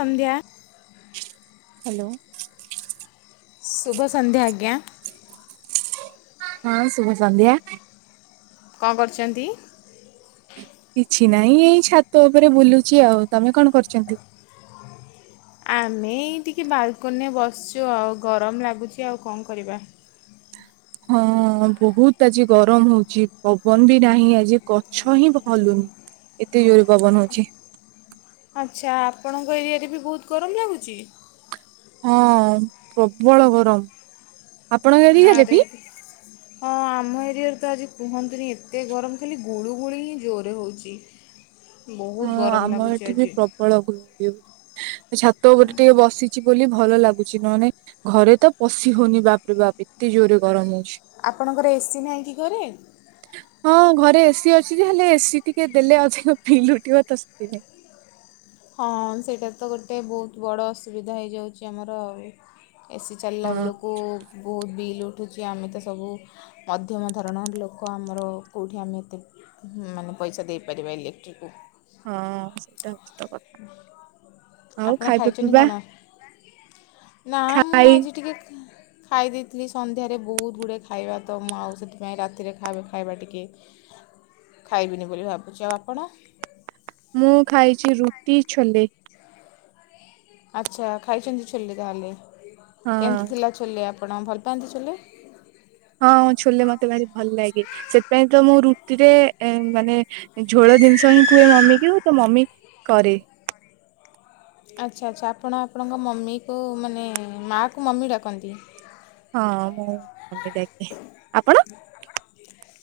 ସନ୍ଧ୍ୟା। Hello. ଶୁଭ ସନ୍ଧ୍ୟା ଆଜ୍ଞା। ହଁ ସୁୁଭ ସନ୍ଧ୍ୟା। କଣ କରିଛନ୍ତି? କିଛି ନାଇ ଏଇ ଛାତ ଉପରେ ବୁଲୁଛି ଆଉ। ତମେ କଣ କରୁଛନ୍ତି? ଆମେ ଟିକେ ବାଲକନିରେ ବସିଛୁ ଆଉ ଗରମ ଲାଗୁଛି ଆଉ କଣ କରିବା। ହଁ ବହୁତ ଆଜି ଗରମ ହଉଚି ପବନ ବି ନାହିଁ ଆଜି ଗଛ ହିଁ ଭ ହଲୁନି। ଏତେ ଜୋରରେ ପବନ ହଉଛି। ଆଚ୍ଛା ଆପଣଙ୍କ ଏରିଆରେ ବି ବହୁତ ଗରମ ଲାଗୁଚି? ହଁ ପ୍ରବଳ ଗରମ। ଆପଣଙ୍କ ଏରିଆରେ ନାଁରେ ବି ହଁ ଆମ ଏରିଆରେ ତ ଆଜି କୁହନ୍ତୁନି ଏତେ ଗରମ ଖାଲି ଗୁଳୁ ଗୁଳି ହିଁ ଜୋରେ ହଉଛି ବହୁତ ଗରମ ଲାଗୁଛି ଆଜି ବଳ ଛାତ ଗୋଟେ ଟିକେ ବସିଛି ବୋଲି ଭଲ ଲାଗୁଛି ନହୋନେ ଘରେ ତ ପଶି ହଉନି ବାପରେ ବାପ ଏତେ ଜୋରରେ ଗରମ ହ ଅଉଛି ଆପଣଙ୍କର ଏସିି ନାହିଁ କି କରେ ହଁ ଘରେ ଏସି ଅଛି ଯେ ହେଲେ ଏସି ଟିକେ ଦେଲେ ଅଧିକ ଫିଲ ଉଠିବ ତ ସେଥି ନାଇଁ ହଁ ସେଇଟା ତ ଗୋଟେ ବହୁତ ବଡ଼ ଅସୁବିଧା ହେଇଯାଉଛି ଆମର ଏସି ଚାଲିଲା ହଁ ବେଳକୁ ବହୁତ ବିଲ୍ ଉଠୁଛି ଆମେ ତ ସବୁ ମଧ୍ୟମ ଧରଣର ଲୋକ ଆମର କୋଉଠି ଆମେ ଏତେ ହୁଁ ମାନେ ପଇସା ଦେଇପାରିବା ଇଲେକ୍ଟ୍ରିକକୁ ହଁ ସେଇଟା ହଉଛି ତ କଥା ହ ଆଉ ଆପଣ ଖାଇବା ଖାଇଛନ୍ତି ପିଇବା କଣ ନା ମୁଁ ଖାଇ ଆଜି ଟିକେ ଖାଇ ଦେଇେଇଥିଲି ସନ୍ଧ୍ୟାରେ ବହୁତ ଗୁଡ଼ିଏ ଖାଇବା ତ ମୁଁ ଆଉ ସେଥିପାଇଁ ରାତିରେ ଖାଇବା ଖାଇବା ଟିକିେ ଖାଇବିନି ବୋଲି ଭାବୁଛି ଆ ଆପଣ ମୁଁ ଖାଇଛି ରୁଟି ଛଲେେ ଆଚ୍ଛା ଖାଇଛନ୍ତି ଛୋଲେ ତାହେଲେ ହଁ କେମିତି ଥିଲା ଛୋଲେ ଆପଣ ଭଲ ପାଆନ୍ତି ଛୋଲେ? ହଁ ଛୋଲେ ମତେ ଭାରି ଭଲ ଲାଗେ ସେଥିପାଇଁ ତ ମୁଁ ରୁଟିରେ ମାନେ ଝୋଳ ଜିନିଷ ହିଁ କୁହେ ମମି କି ତ ମମି କରେ। ଆଚ୍ଛା ଆଚ୍ଛା ଆପଣ ଆପଣଙ୍କ ମମିକୁ ମାନେ ମାଆ କୁ ମମି ଡାକନ୍ତି। ହଁ ମୁଁ ମମି ଡ଼ାକ। ଆପଣ?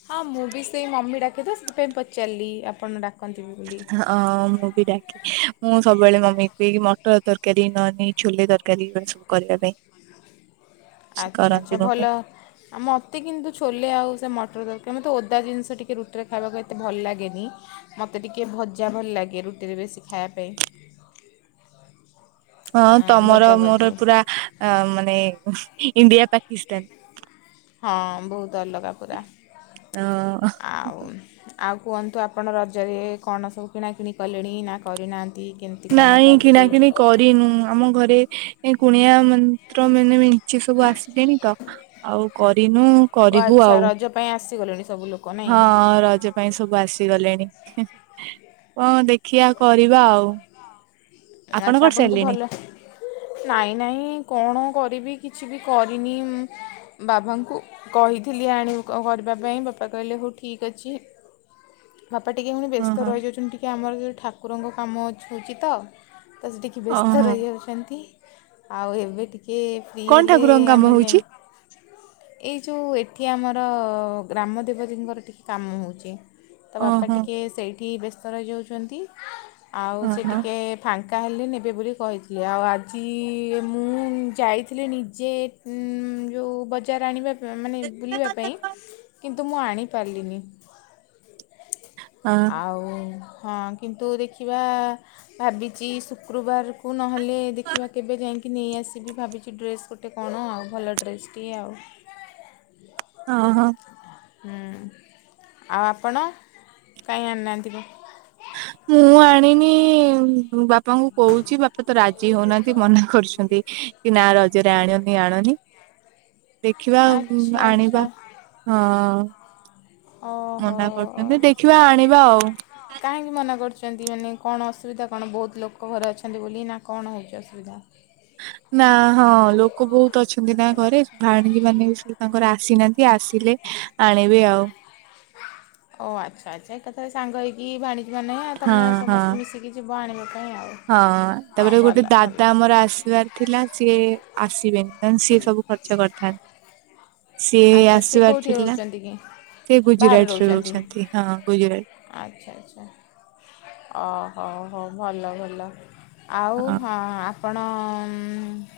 ହଁ ମୁଁ ବି ସେଇ ମମି ଡାକିଦିଏ ସେଥିପାଇଁ ପଚାରିଲି ଆପଣ ଡାକନ୍ତିି ବୋଲି। ହ ମୁଁ ବି ଡାକେ। ମୁଁ ସବୁବେଳେ ମମି କୁ କୁହେ ମଟର ତରକାରୀ ନହେଲେ ଛୋଲେ ତରକାରୀ ଏଇ ସବୁ କରିବା ପାଇଁ। ସେ ଆଚ୍ଛା କରନ୍ତି ଆଚ୍ଛା ମୋ ପାଇଁ ଭଲ। ଆଉ ମୋତେ କିନ୍ତୁ ଛୋଲେ ଆଉ ସେ ମଟର ଦରକାର ମୋତେ ଓଦା ଜିନିଷ ଟିକିେ ରୁଟିରେ ଖାଇବାକୁ ଏତେ ଭଲ ଲାଗେନି ମତେ ଟିକେ ଭଜା ଭଲ ଲାଗେ ରୁଟିରେ ବେଶୀ ଖାଇବା ପାଇଁ। ହଁ ଆଁ, ତମର ଭଜା ମୋର ଭଜି। ପୁରା ମାନେ ଇଣ୍ଡିଆ ପାକିସ୍ତାନ। ହଁ ବହୁତ ଅଲଗା ପୁରା ଆଉ ଆଉ କୁହନ୍ତୁ ଆପଣ ରଜରେ କଣ ସବୁ କିଣାକିଣି କଲେଣି ନା କରିନାହାନ୍ତି? କେମିତି କଣ ନାଇଁ କିଣା ଚାଲିଛି? କିିଣି କରିନୁ ଆମ ଘରେ ଏ କୁଣିଆ ମନ୍ତ୍ର ମାନେ ମିଞ୍ଚି ସବୁ ଆସିଲେଣି ତ। ଆଉ କରିନୁ ଓ କରିବୁ ଆଚ୍ଛା ଆଉ ରଜ ପାଇଁ ଆସିଗଲେଣି ସବୁ ଲୋକ? ହଁ ନାଇଁ ରଜ ପାଇଁ ସବୁ ଆସିଗଲେଣି କଣ ଦେଖିବା? କରିବା ଆଉ ଆପଣ ଆଚ୍ଛା କଣ ଆପଣଙ୍କୁ ସାରିଲେଣି? ଭଲ ନାଇଁ ନାଇଁ କଣ କରିବି କିଛି ବି କରିନି ବାବାଙ୍କୁ କହିଥିଲି ଆଣିବୁ କରିବା ପାଇଁ ବାପା କହିଲେ ହଉ ଠିକ୍ ଅଛି। ବାପା ଟିକେ ପୁଣି ହଁ ବ୍ୟସ୍ତ ହଁ ରହିଯାଉଛନ୍ତି ଟିକେ ଆମର ଯି ଠାକୁରଙ୍କ କାମ ଅଉଛି ତ ତ ସେ ଟିକେ ବ୍ୟସ୍ତ ଓହୋ ରହିଯାଉଛନ୍ତି ଆଉ ଏବେ ଟିକେ ଏ କଣ ହେଲେ ଠାକୁରଙ୍କ କାମ ଆମେ ହଉଛି ଯାଇ ଏଇ ଯେଉଁ ଏଠି ଆମର ଗ୍ରାମ ଦେବତୀଙ୍କର ଟିକିଏ କାମ ହେଉଛି। ତା ବାପା ଓହୋ ଟିକିଏ ସେଇଠି ବ୍ୟସ୍ତ ରହିଯାଉଛନ୍ତି ଆଉ ହଁ ସେ ହଁ ଟିକେ ଫାଙ୍କା ହେଲେ ନେବେ ବୋଲି କହିଥିଲେ ଆଉ ଆଜି ମୁଁ ଯାଇଥିଲି ନିଜେ ଉଁ ଯଉ ବଜାର ଆଣିବା ମାନେ ବୁଲିବା ପାଇଁ କିନ୍ତୁ ମୁଁ ଆଣିପାରିଲିନି। ହଁ ଆଉ ହଁ କିନ୍ତୁ ଦେଖିବା ଭାବିଛି ଶୁକ୍ରବାରକୁ ନହେଲେ ଦେଖିବା କେବେ ଯାଇକି କି ନେଇ ଆସିବି ଭାବିଛି ଡ୍ରେସ୍ ଗୋଟେ କଣ ଆଉ ଭଲ ଡ୍ରେସ୍ଟିଏ ଆଉ। ହଁ ହଁ। ହୁଁ ଆଉ ଆପଣ କାହିଁ ଆଣିନାହାନ୍ତିି? ମୁଁ ଆଣିନି ବାପାଙ୍କୁ କହୁଛି ବାପା ତ ରାଜି ହଉନାହାନ୍ତି ମନା କରୁଛନ୍ତି। କି ନା ରଜରେ ଆଣନି ଆଣନି। [inaudible] ଦେଖିବା ଆଉ ଆଚ୍ଛା ଆଚ୍ଛା ଆଣିବା ହଁ। ଓହୋ। ମନା କରୁଛନ୍ତି ଦେଖିବା ଆଣିବା ଆଉ। କାହିଁକି ମନା କରୁଛନ୍ତି ମାନେ କଣ ଅସୁବିଧା କଣ ବହୁତ ଲୋକ ଘରେ ଅଛନ୍ତି ବୋଲି ନା କଣ ହେଉଛି ଅସୁବିଧା? ନା ହଁ ଲୋକ ବହୁତ ଅଛନ୍ତି ନା ଘରେ ଭାଣେଜୀ ମାନେ ବି ସେ ତାଙ୍କର ଆସିନାହାନ୍ତି ଆସିଲେ ଆଣିବି ଆଉ। ଓ ଆଚ୍ଛା ଆଚ୍ଛା ଏକାଥରେ ସାଙ୍ଗ ହେଇକି ଭାଣିଜି ମାନେ ହଁ ତମେ ହଁ। ସମସ୍ତେ ମିଶିକି ଯିବ ଆଣିବା ପାଇଁ ଆଉ। ହଁ ତାପରେ ଭଲ ଗୋଟେ ଭଲ ଦାଦା ଆମର ଆସିବାର ଥିଲା ସିଏ ଆସିବେନି ନହେଲେ ସିଏ ସବୁ ଖର୍ଚ୍ଚ କରିଥାନ୍ତି। ସିଏ ଆଚ୍ଛା ସିଏ ଆସିବାର କୋଉଠି ଥିଲା ରହୁଛନ୍ତି କି? ସେ ଗୁଜୁରାଟ ରେ ରହୁଛନ୍ତି ହଁ ଗୁଜୁରାଟ ଆଚ୍ଛା ଆଚ୍ଛା ଓ ହଉ ହଉ ଭଲ ଭଲ ଆଉ ହଁ ଆ ଆପଣ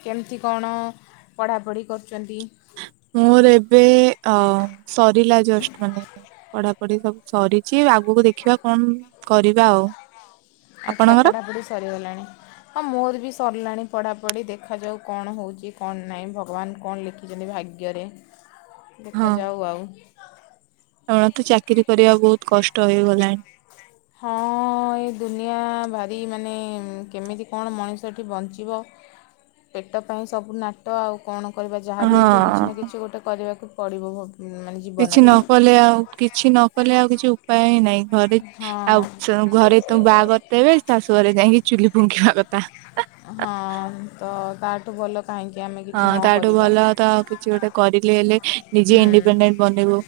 କେମିତି କଣ ପଢ଼ାପଢ଼ି କରୁଛନ୍ତି ମୋର ଏବେ ଅ ସରିଲା ଜଷ୍ଟ ମାନେ ପଢାପଢି ସବୁ ସରିଛି ଆଗକୁ ଦେଖିବା କଣ କରିବା ଆଉ ଆଚ୍ଛା ଆପଣଙ୍କର ପଢାପଢି ସରିଗଲାଣି ହଁ ମୋର ବି ସରିଲାଣି ପଢାପଢି ଦେଖାାଯାଉ କଣ ହଉଛି କଣ ନାହିଁ ଭଗବାନ କଣ ଲିଖ କିଜ ଭାଗ୍ୟରେ ହଁ। ଦେଖାଯାଉ ଆଉ କାରଣ ତ ଚାକିରରି କରିବା ବହୁତ କଷ୍ଟ ହେଇଗଲାଣି ହଁ ହଁ ଏଇ ଦୁନିଆ ଭାରି ମାନେ କେମିତି କଣ ମଣିଷଟି ବଞ୍ଚିବ ପେଟ ପାଇଁ ସବୁ ନାଟ ଆଉ କଣ କରିବା ଯାହାବି ହେଲେ ତ କିଛି ନା ହଁ କିଛି ଗୋଟେ କରିବାକୁ ପଡିବ ମାନେ କିଛି ଜୀବନରେ ନ କଲେ ଆଉ କିଛି ନ କଲେ ଆଉ କିଛି ଉପାୟ ହିଁ ନାହିଁ ଘରେ ଆଉ ହଁ ଘରେ ତମ ବାହାଘ କରିଦେବେ ଶାଶୁ ଘରେ ଯାଇକି ଚୁଲି ଫୁଙ୍କିବା କଥା ହଁ ତ ଗାଠୁ ଭଲ କାଁକି ଆମେ କିଛି ହଁ ନ ତାଠୁ କରିବା। ଭଲ ତ କିଛି ଗୋଟେ କରିଲି ହେଲେ ନିଜେ ହୁଁ। ଇଣ୍ଡିପେଣ୍ଡେଣ୍ଟ ବନେଇବୁ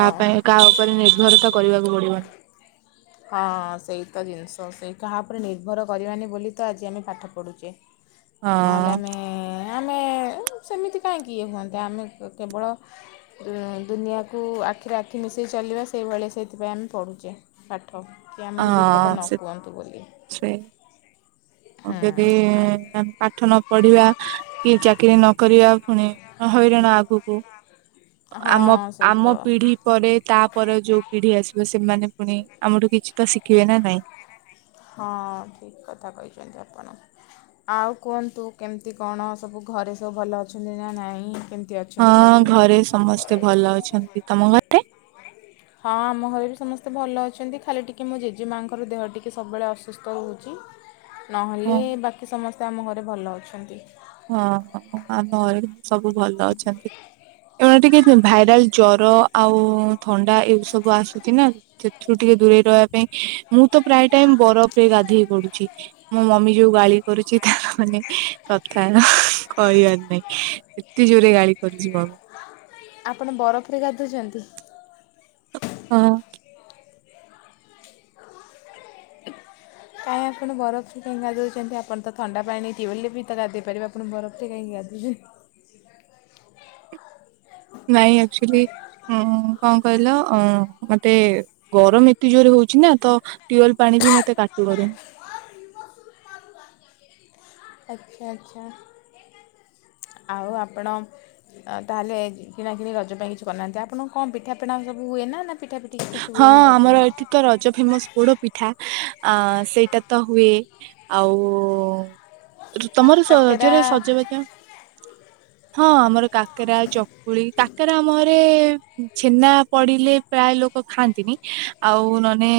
କା ପାଇଁ କାହା ଉପରେ ନିର୍ଭରତା କରିବାକୁ ପଡିବ ହଁ ସେଇ ତ ଜିନିଷ ସେଇ କାହା ଉପରେ ନିର୍ଭର କରିବାନି ବୋଲି ତ ଆଜି ଆମେ ପାଠ ପଢ଼ୁଛେ ନହେଲେ ହଁ ଆମେ ଆମେ ସେମିତି କାହିଁକି ଇଏ ହୁଅନ୍ତ ଆମେ କେବଳ ଦୁନିଆକୁ ଆଖିରେ ଆଖି ମିଶେଇ ଚାଲିବା ସେଇଭଳିଆ ସେଇଥିପାଇଁ ଆମେ ପଢୁଛେ ପାଠ କି ଆମକୁ ବିପଦ ହଁ ନ ସେ କୁହନ୍ତୁ ବୋଲି ହଁ ଯଦିମେ ପାଠ ନ ପଢିବା କି ଚାକିରି ନ କରିବା ପୁଣି ହଇରାଣ ଆଗକୁ ହଁ ଆମ ସେଇ ଆମ ତ। ପିଢି ପରେ ତାପରେ ଯୋଉ ପିଢି ଆସିବ ସେମାନେ ପୁଣି ଆମଠୁ କିଛି ତ ଶିଖିବେ ନା ନାଇଁ ହଁ ଠିକ କଥା କହିଛନ୍ତି ଆପଣ ଆଉ କୁହନ୍ତୁ କେମତି କଣ ସବୁ ଘରେ ସବୁ ଭଲ ଅଛନ୍ତି ନା ନାଇଁ କେମିତି ଅଛି ହଁ ଘରେ ସମସ୍ତେ ଭଲ ଅଛନ୍ତି ତମ ଘରେେ ହଁ ଆମ ଘରେ ବି ସମସ୍ତେ ଭଲ ଅଛନ୍ତି ଖାଲି ଟିକିେ ମୋ ଜେଜେମାଙ୍କର ଦେହ ଟିକିେ ସବୁବେଳେ ଅସୁସ୍ଥ ରହୁଛି ନହେଲେ ହଁ ବାକି ସମସ୍ତେ ଆମ ଘରେ ଭଲ ଅଛନ୍ତି ହଁ ଆମରେ ସବୁ ଭଲ ଅଛନ୍ତି ଏ ଟିକେ ଭାଇରାଲ ଜ୍ର ଆଉ ଥଣ୍ଡା ଏ ମୁଁ ତ ପ୍ରାୟ ଟାଇମ ବରଫରେ ଗାଧେଇ ପଡୁଛି ମୋ ମମି କରୁଛି ତାର ମାନେ ଆ ଥାଏ ନା କହିବାର ନାହିଁ ଏତେ ଜୋରରେ ଗାଳି କରୁଛି ମମି। ଆପଣ ବରଫରେ ଗାଧଉଛନ୍ତି? ହଁ। କାହିଁ ଆପଣ ବରଫରେ କାଇଁ ଗାଧୋଉଛନ୍ତି ଆପଣ ତ ଥଣ୍ଡା ପାଣି ନେଇ ଟିୱଲରେ ବି ତ ଗାଧେଇ ପାରିବେ। ଆପଣ ବରଫ୍ ରେ କାଇଁ ଗଧୋଉଛନ୍ତି। ନାଇଁ ଆକ୍ଚୁଲି କଣ କହିଲ ମତେ ଗରମ ଏତେ ଜୋରରେ ହଉଛି ନା ତ ଟ୍ୟୁଲ ପାଣି ବି ମତେ କାଟୁକରେନି। ଆଚ୍ଛା ଆଚ୍ଛା ଆଉ ଆପଣ ତାହେଲେ କିଣା କିଣି ରଜ ପାଇଁ କିଛି କରିନାହାନ୍ତି ଆପଣଙ୍କୁ କଣ ପିଠା ପଣା ସବୁ ହୁଏ ନା ନା ପିଠାପିଠି କିଛି ହଁ ହୁଏନି ରଜରେ ଆମର ଏଠି ରଜ ଫେମସ ପୋଡ ପିଠା ଅ ସେଇଟା ତ ହୁଏ। ଆଉ କାକେରା ତମରଜର ସଜବାଜ?? [inaudible] ହଁ ଆମର କାକରା ଚକୁଳି କାକରା ଆମ ଆଡେ ଛେନା ପଡିଲେ ପ୍ରାୟ ଲୋକ ଓ ଖାଆନ୍ତିନି ଆଉ ନଅନେ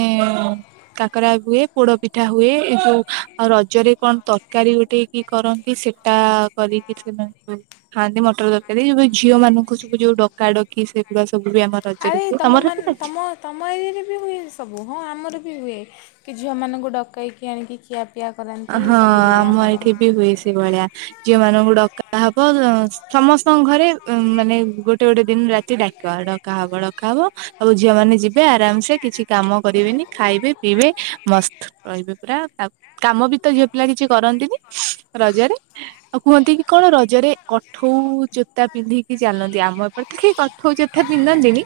କାକରା ହୁଏ, ପୋଡ଼ ପିଠା ହୁଏ, ଏଇ ଯୋଉ ଆଉ ରଜରେ, କଣ ତରକାରୀ ଗୋଟେ କି କରନ୍ତି ସେଟା କରିକି ସେମାନଙ୍କୁ ଖାଆନ୍ତି ମଟର ତରକାରୀ ବ ଝିଅ ମାନଙ୍କୁ ସବୁ ଯୋଉ ଡକା ଡକି ସେଗୁଡ଼ା ସବୁ ବି ଆମ ରଜରେ ଆରେ ହୁଏ, ତମ ତମର? ମାନ ହୁଏ? ତମ ତମ ଏରିଆରେ ବି ହୁଏ, ଏ ସବୁ ହଁ ଆମର ବି ହୁଏ କି ଝିଅମାନଙ୍କୁ ଡକାଇକି ଆଣିକି ଖିଆ ପିଆ କରେନ୍ ଅ ହଁ ଆମ ଏଇଠି ବି ହୁଏ ସେ ଭଳିଆ। ଝିଅ ମାନଙ୍କୁ ଡକାହବ ଦ ସମସ୍ତଙ୍କ ଘରେ ଅ ମାନେ ଗୋଟେ ଗୋଟେ ଦିନ ରାତି ଡା କା ହବ ଡକା ହବ ସବୁ ଝିଅ ମାନେ ଯିବେ ଆରାମ ସେ କିଛି କାମ କରିବେନି ଖାଇବେ ପିଇବେ ମସ୍ତ ରହିବେ ପୁରା ଆଉ। କାମ ବି ତ ଝିଅ ପିଲା କିଛି କରନ୍ତିନି ରଜରେ। ଆଉ କୁହନ୍ତି କି କଣ ରଜରେ କଠଉ ଜୋତା ପିନ୍ଧିକି ଚାଲନ୍ତି ଆମ ଏପଟେ କେହି କଠଉ ଜୋ ଥା ପିନ୍ଧନ୍ତିନି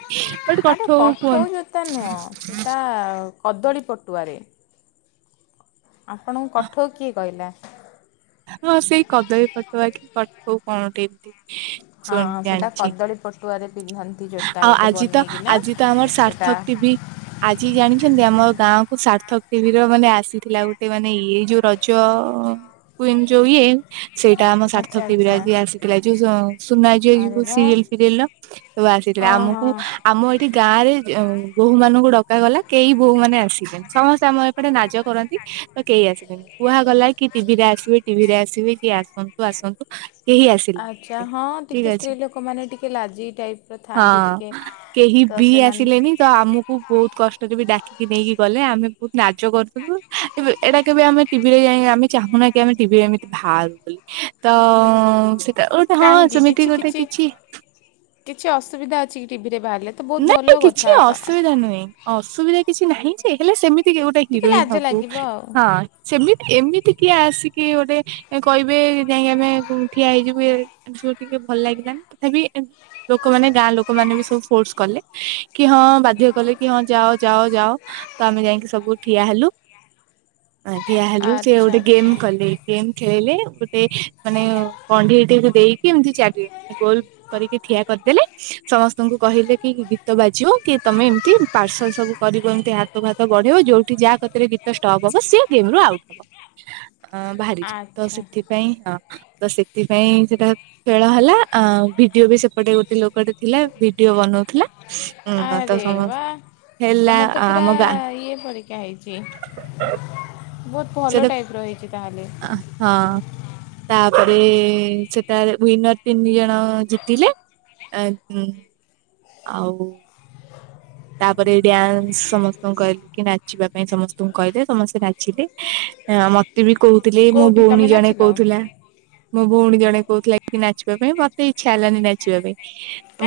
ବଟ୍ କ ଆରେ କଠଉ ଯୋତା ନୁହଁ ସେଟା କଦଳୀ ପଟୁଆରେ। ଆପଣଙ୍କୁ କଠୋଉ କିଏ କହିଲା? ହଁ ସେଇ କଦଳୀ ପଟୁଆ କି କଠଉ କଣ ଟେ ଏମତି। ହଁ, ହଁ, ସେଇଟା କଦଳୀ ପଟୁଆରେ ପିନ୍ଧନ୍ତି ଜୋତା ଆଉ ଗୋଟେ ଆଜି ତ ବନେଇକିନା ଆଜି ତ ଆମର ସେଟା ସାର୍ଥକ ଟିଭି ଆଜି ଜାଣିଛନ୍ତି ଆମ ଗାଁ କୁ ସାର୍ଥକ ଟିଭିର ମାନେ ଆସିଥିଲା ଗୋଟେ ମାନେ ଇଏ ଯୋଉ ରଜ ହୁଏନି ଯୋଉ ଇଏ ସେଇଟା ଆମ ସାର୍ଥକ ଆଚ୍ଛା ଟିଭିର ଆଚ୍ଛା ଆଜି ଆସିଥିଲା ଯୋଉ ସୋ ସୁନା ଝିଅ ଆରେ ଯୋଉ ବା ସିରିଏଲ୍ ଫିରିଏଲ୍‌ ର ସବୁ ଆସିଥିଲେ ହଁ ଆମକୁ ହଁ ଆମ ଏଠି ଗାଁ ରେ ଯେଉଁ ବୋହୂ ମାନଙ୍କୁ ଡକାଗଲା କେଇ ବୋହୂ ମାନେ ଆସିଲେନି ସମସ୍ତେ ଆମ ଏପଟେ ନାଜ କରନ୍ତି। ତ କେହି ଆସିଲେନି କୁହା ଗଲା କି ଟିଭିରେ ଆସିବେ ଟିଭି ରେ ଆସିବେ କିଏ ଆସନ୍ତୁ ଆସନ୍ତୁ କେହି ଆଚ୍ଛା ଆସିଲେନି। ହଁ ଠିକ ଟିକେ ଅଛି ସ୍ତ୍ରୀ ଲୋକମାନେ ଟିକେ ଲାଜେଇ ଟାଇପ୍ ର ଥାଆନ୍ତି ଟିକେ ହଁ କେହି ତ ବି ସେମାନେ ଆସିଲେନି ତ ଆମୁକୁ ବୋହୁତ କଷ୍ଟରେ ବି ଡାକିକି ନେଇକି ଗଲେ ଆମେ ବୋହୁତ ନାଜ କରୁଥିଲୁ। ଇବେ ଏଟା କେବେ ଆମେ ଟିଭିରେ ଯାଇଁ ଆମେ ଚାହୁଁନା କି ଆମେ ଟିଭିରେ ଏମିତି ଭାଆରୁ। ତ ସେକା ଗୋଟେ ହଁ କାହିଁକି ସେମିତି କିଛି ଗୋଟେ କିଛି କିଛି ଅସୁବିଧା ଅଛି କି ଟିଭି ରେ ବାହାରିଲେ? ତ ବହୁତ ନା ମ ଭଲ କଥା କିଛି ତ ଅସୁବିଧା ନୁହେଁ ଅସୁବିଧା କିଛି ନାହିଁ ଯେ ହେଲେ ସେମି ତି କି ଗୋଟେ ଟିକେ ହିରୋଇନ ଲାଜ ହବୁ ଲାଗିବ ଆଉ ହଁ ସେମିତି ଏମିତି କିଏ ଆସିକି ଗୋଟେ କହିବେ ଯାଇଁକି ଆମେ କୁଁ ଠିଆ ହେଇଯିବୁ ଏ [unintelligible] ଟିକେ ଭଲ ଲାଗିଲାନି ତଥାପି ଏମ୍ ଲୋକମାନେ ଗାଁ ଲୋକ ମାନେ ବି ସବୁ ଫୋର୍ସ କଲେ କି ହଁ ବାଧ୍ୟ କଲେ କି ହଁ ଯାଅ ଯାଅ ଯାଅ। ତ ଆମେ ଯାଇଁକି ସବୁ ଠିଆ ହେଲୁ। ଆ ହେଲୁ ସେ ଆଚ୍ଛା ଗୋଟେ ଗେମ୍ ଆଚ୍ଛା କଲେ ଗେମ୍ ଖେଳିଲେ ଗୋଟେ ମାନେ କଣ୍ଢେଇଟିିକୁ ଦେଇକି ଏମିତି ଚାଲିବ। ଏ ଗୋଲ୍ କରିକି ଠିଆ କରିଦେଲେ ସମସ୍ତଙ୍କୁ କହିଲେ କି ଗୀତ ବାଜିବ କି ତମେ ଏମିତି ପାର୍ସଲ ସବୁ କରିବ ଏମିତି ହାତକୁ ହାତ ତ ବଢ଼େଇବ ଯୋଉଠି ଯାହା କତିରେ ଗୀ ତ ଷ୍ଟପ୍ ହବ ସି ଗେମ୍ ରୁ ଆଉଟ୍ ହବ। ଅ ବାହାରିଯିବୁ ତ ଆଚ୍ଛା ସେଥିପାଇଁ ହଁ ତ ସେ ଥିପାଇଁ ସେଟା ଖେଳ ହେଲା ଆଁ ଭିଡିଓ ବି ସେପଟେ ଗୋଟେ ଲୋକଟେ ଥିଲା ଭିଡିଓ ବନଉ ଥିଲା ଅଁ ତ ଆରେ ସମସ୍ ହେଲା ଆମ ଗାଁ। ଏଇଏ ପରିକା ହେଇଛି ବୋ [unintelligible] ଆ ହଁ। ତାପରେ ସେଟାରେ ୱିନର ତିନି ଜଣ ଜିତିଲେ। ଆଁ ଉଁ। ଆଉ ତାପରେ ଡ୍ୟାନ୍ସ ସମସ୍ତଙ୍କୁ କହିଲେ କି ନାଚିବା ପାଇଁ ସମସ୍ତଙ୍କୁ କହିଲେ ସମସ୍ତେ ନାଚିଲେ। ମତେ ବି କହୁଥିଲେ, ମୋ କୋଉଠି ତମେ ଭଉଣୀ ଜଣେ ନାଚିଲ କହୁଥିଲା ମୋ ଭଉଣୀ ଜଣେ କହୁଥିଲା କି ନାଚିବା ପାଇଁ, ମତେ ଇଚ୍ଛା ହେଲାନି ନାଚିବା ପାଇଁ।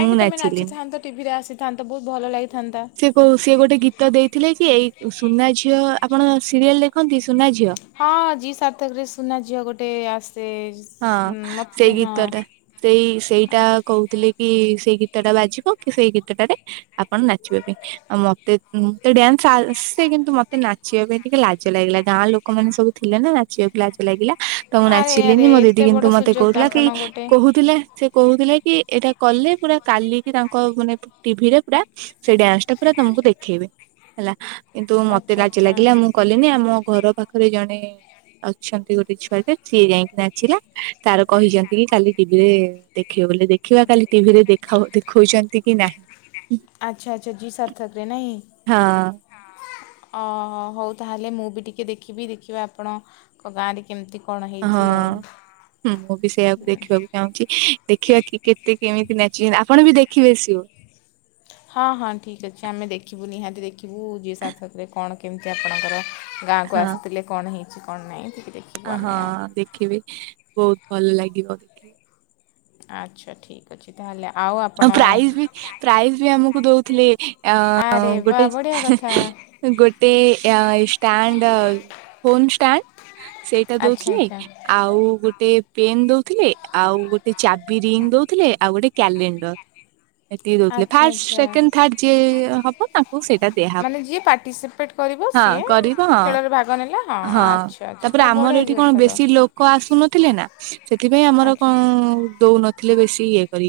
ମୁଁ ତମେ ନାଚିଲିନି। ନାଚିଥାନ୍ତ ଟିଭିରେ ଆସିଥାନ୍ତ, ବହୁତ ଭଲ ଲାଗିଥାନ୍ତା। ସେ କୋଉ ସିଏ ଗୋଟେ ଗୀତ ଦେଇଥିଲେ କି, ଏଇ ସୁନା ଝିଅ ଆପଣ ସିରିଏଲ ଦେଖନ୍ତି? ସୁନା ଝିଅ ହଁ ଯି ସାର୍ଥକରେ ସୁନା ଝିଅ ଗୋଟେ ଆସେ ହଁ ମତେ ସେଇ ହଁ ଗୀତଟା। ସେଇ ସେଇଟା କହୁଥିଲେ କି, ସେଇ ଗୀତଟା ବାଜିବ କି ସେଇ ଗୀତଟାରେ ଆପଣ ନାଚିବା ପାଇଁ ଆଉ ମତେ ମତେ ଡ୍ୟାନ୍ସ ଆସେ, କିନ୍ତୁ ମତେ ନାଚିବା ପାଇଁ ଟିକେ ଲା ଜ ଲାଗିଲା ଗାଁ ଲୋକମାନେ ସବୁ ଥିଲେ ନା, ନାଚିବାକୁ ଲଜ ଲାଗିଲା। ତ ମୁଁ ନାଚ ଆରେ ଆରେ ମୋ ଦିଦି ଏତେ କିନ୍ତୁ ବଡ଼ ମତେ ସୁଯୋଗ କହୁଥିଲା କି ଆପଣ ଗୋଟେ କହୁଥିଲେ ସେ କହୁଥିଲେ କି ଏଇଟା କଲେ, ପୁରା କାଲି କିି ତାଙ୍କ ମାନେ ଟିଭିରେ ପୁରା ସେଇ ଡ୍ୟାନ୍ସ ଟା ପୁରା ତମକୁ ଦେଖେଇବେ ହେଲା, କିନ୍ତୁ ମତେ ଲାଜ ଆଚ୍ଛା ଲାଗିଲା ମୁଁ କଲିନି। ଆମ ଘର ପାଖରେ ଜଣେ ଅଛନ୍ତି ଗୋଟେ ଛୁଆଟେ, ସିଏ ଯାଇକି ନାଚିଲା, ତାର କହିଛନ୍ତି କି କାଲି ଟିଭିରେ ଦେଖିବ ବୋଲି, ଦେଖିବା କାଲି ଟିଭିରେ ଦେଖାଉ ଦେଖଉଛନ୍ତି କି ନାହିଁ? ଆଛା ଆଛା ଜୀ ସାର୍ଥକରେ ନାଇଁ? ହଁ। ଅ ହଉ ତାହେଲେ ମୁଁ ବି ଟିକେ ଦେଖିବି, ଦେଖିବା ଆପଣ ତମ ଗାଁରେ କେମିତି କଣ ହେଇଛି ଆଉ? ହଁ। ମୁଁ ବି ସେଇଆକୁ [unintelligible] ଦେଖିବା କି କେତେ କେମିତି ନାଚିଛନ୍ତି, ଆପଣ ବି ଦେଖିବେ ଏ ସବୁ। ହଁ ହଁ ଠିକ୍ ଅଛି ଆମେ ଦେଖିବୁ ନିହାତି ଦେଖିବୁ, ଜି ସାର୍ଥକ ରେ କଣ କେମିତି ଆପଣଙ୍କର ଗାଁକୁ ହଁ ଆସିଥିଲେ, କଣ ହେଇଛି କଣ ନାହିଁ [unintelligible] ହଁ ଆଉ ଦେଖିବି, ବହୁତ ଭଲ ଲାଗିବ। ଆଚ୍ଛା ଠିକ୍ ତାହେଲେ ଆଉ ଆପ ଆ ପ୍ରାଇଜ, ପ୍ରାଇଜ ବି ଆମକୁ ଦଉଥିଲେ ଆଁ ଆରେ ବା ଗୋଟେ ବଢ଼ିଆ କଥା ଗୋଟେ ଷ୍ଟାଣ୍ଡ, ଫୋନ୍ ଷ୍ଟାଣ୍ଡ। ସେଇଟା ଆଚ୍ଛା ଦଉଥିଲେ, ଆଚ୍ଛା ଆଉ ଗୋଟେ ପେନ୍ ଦଉଥିଲେ, ଆଉ ଗୋ ଟେ ଚାବି ରିଙ୍ଗ ଦଉଥିଲେ, ଆଉ ଗୋଟେ କ୍ୟାଲେଣ୍ଡର। ଆଚ୍ଛା ଫାର୍ଷ୍ଟ ଆଚ୍ଛା ସେକେଣ୍ଡ ଥାର୍ଡ ଯିଏ ହବ, ତାଙ୍କୁ ସେଇଟା ଦିଆହବ। ମାନେ ଯିଏ ପାଟିସିପେଟ୍ ହଁ କରିବ ହଁ- ହଁ, ଆଚ୍ଛା ଆଚ୍ଛା ତାପରେ ତ ଆମର ଏଠି ବଢ଼ିଆ କଣ କଥା ତ ବେଶୀ ଲୋକ କ ଆସୁନଥିଲେ ନା। ସେଥିପାଇଁ, ଆମର କଣ ଆଚ୍ଛା ଦଉନଥିଲେ ବେଶୀ ଇଏ କରି।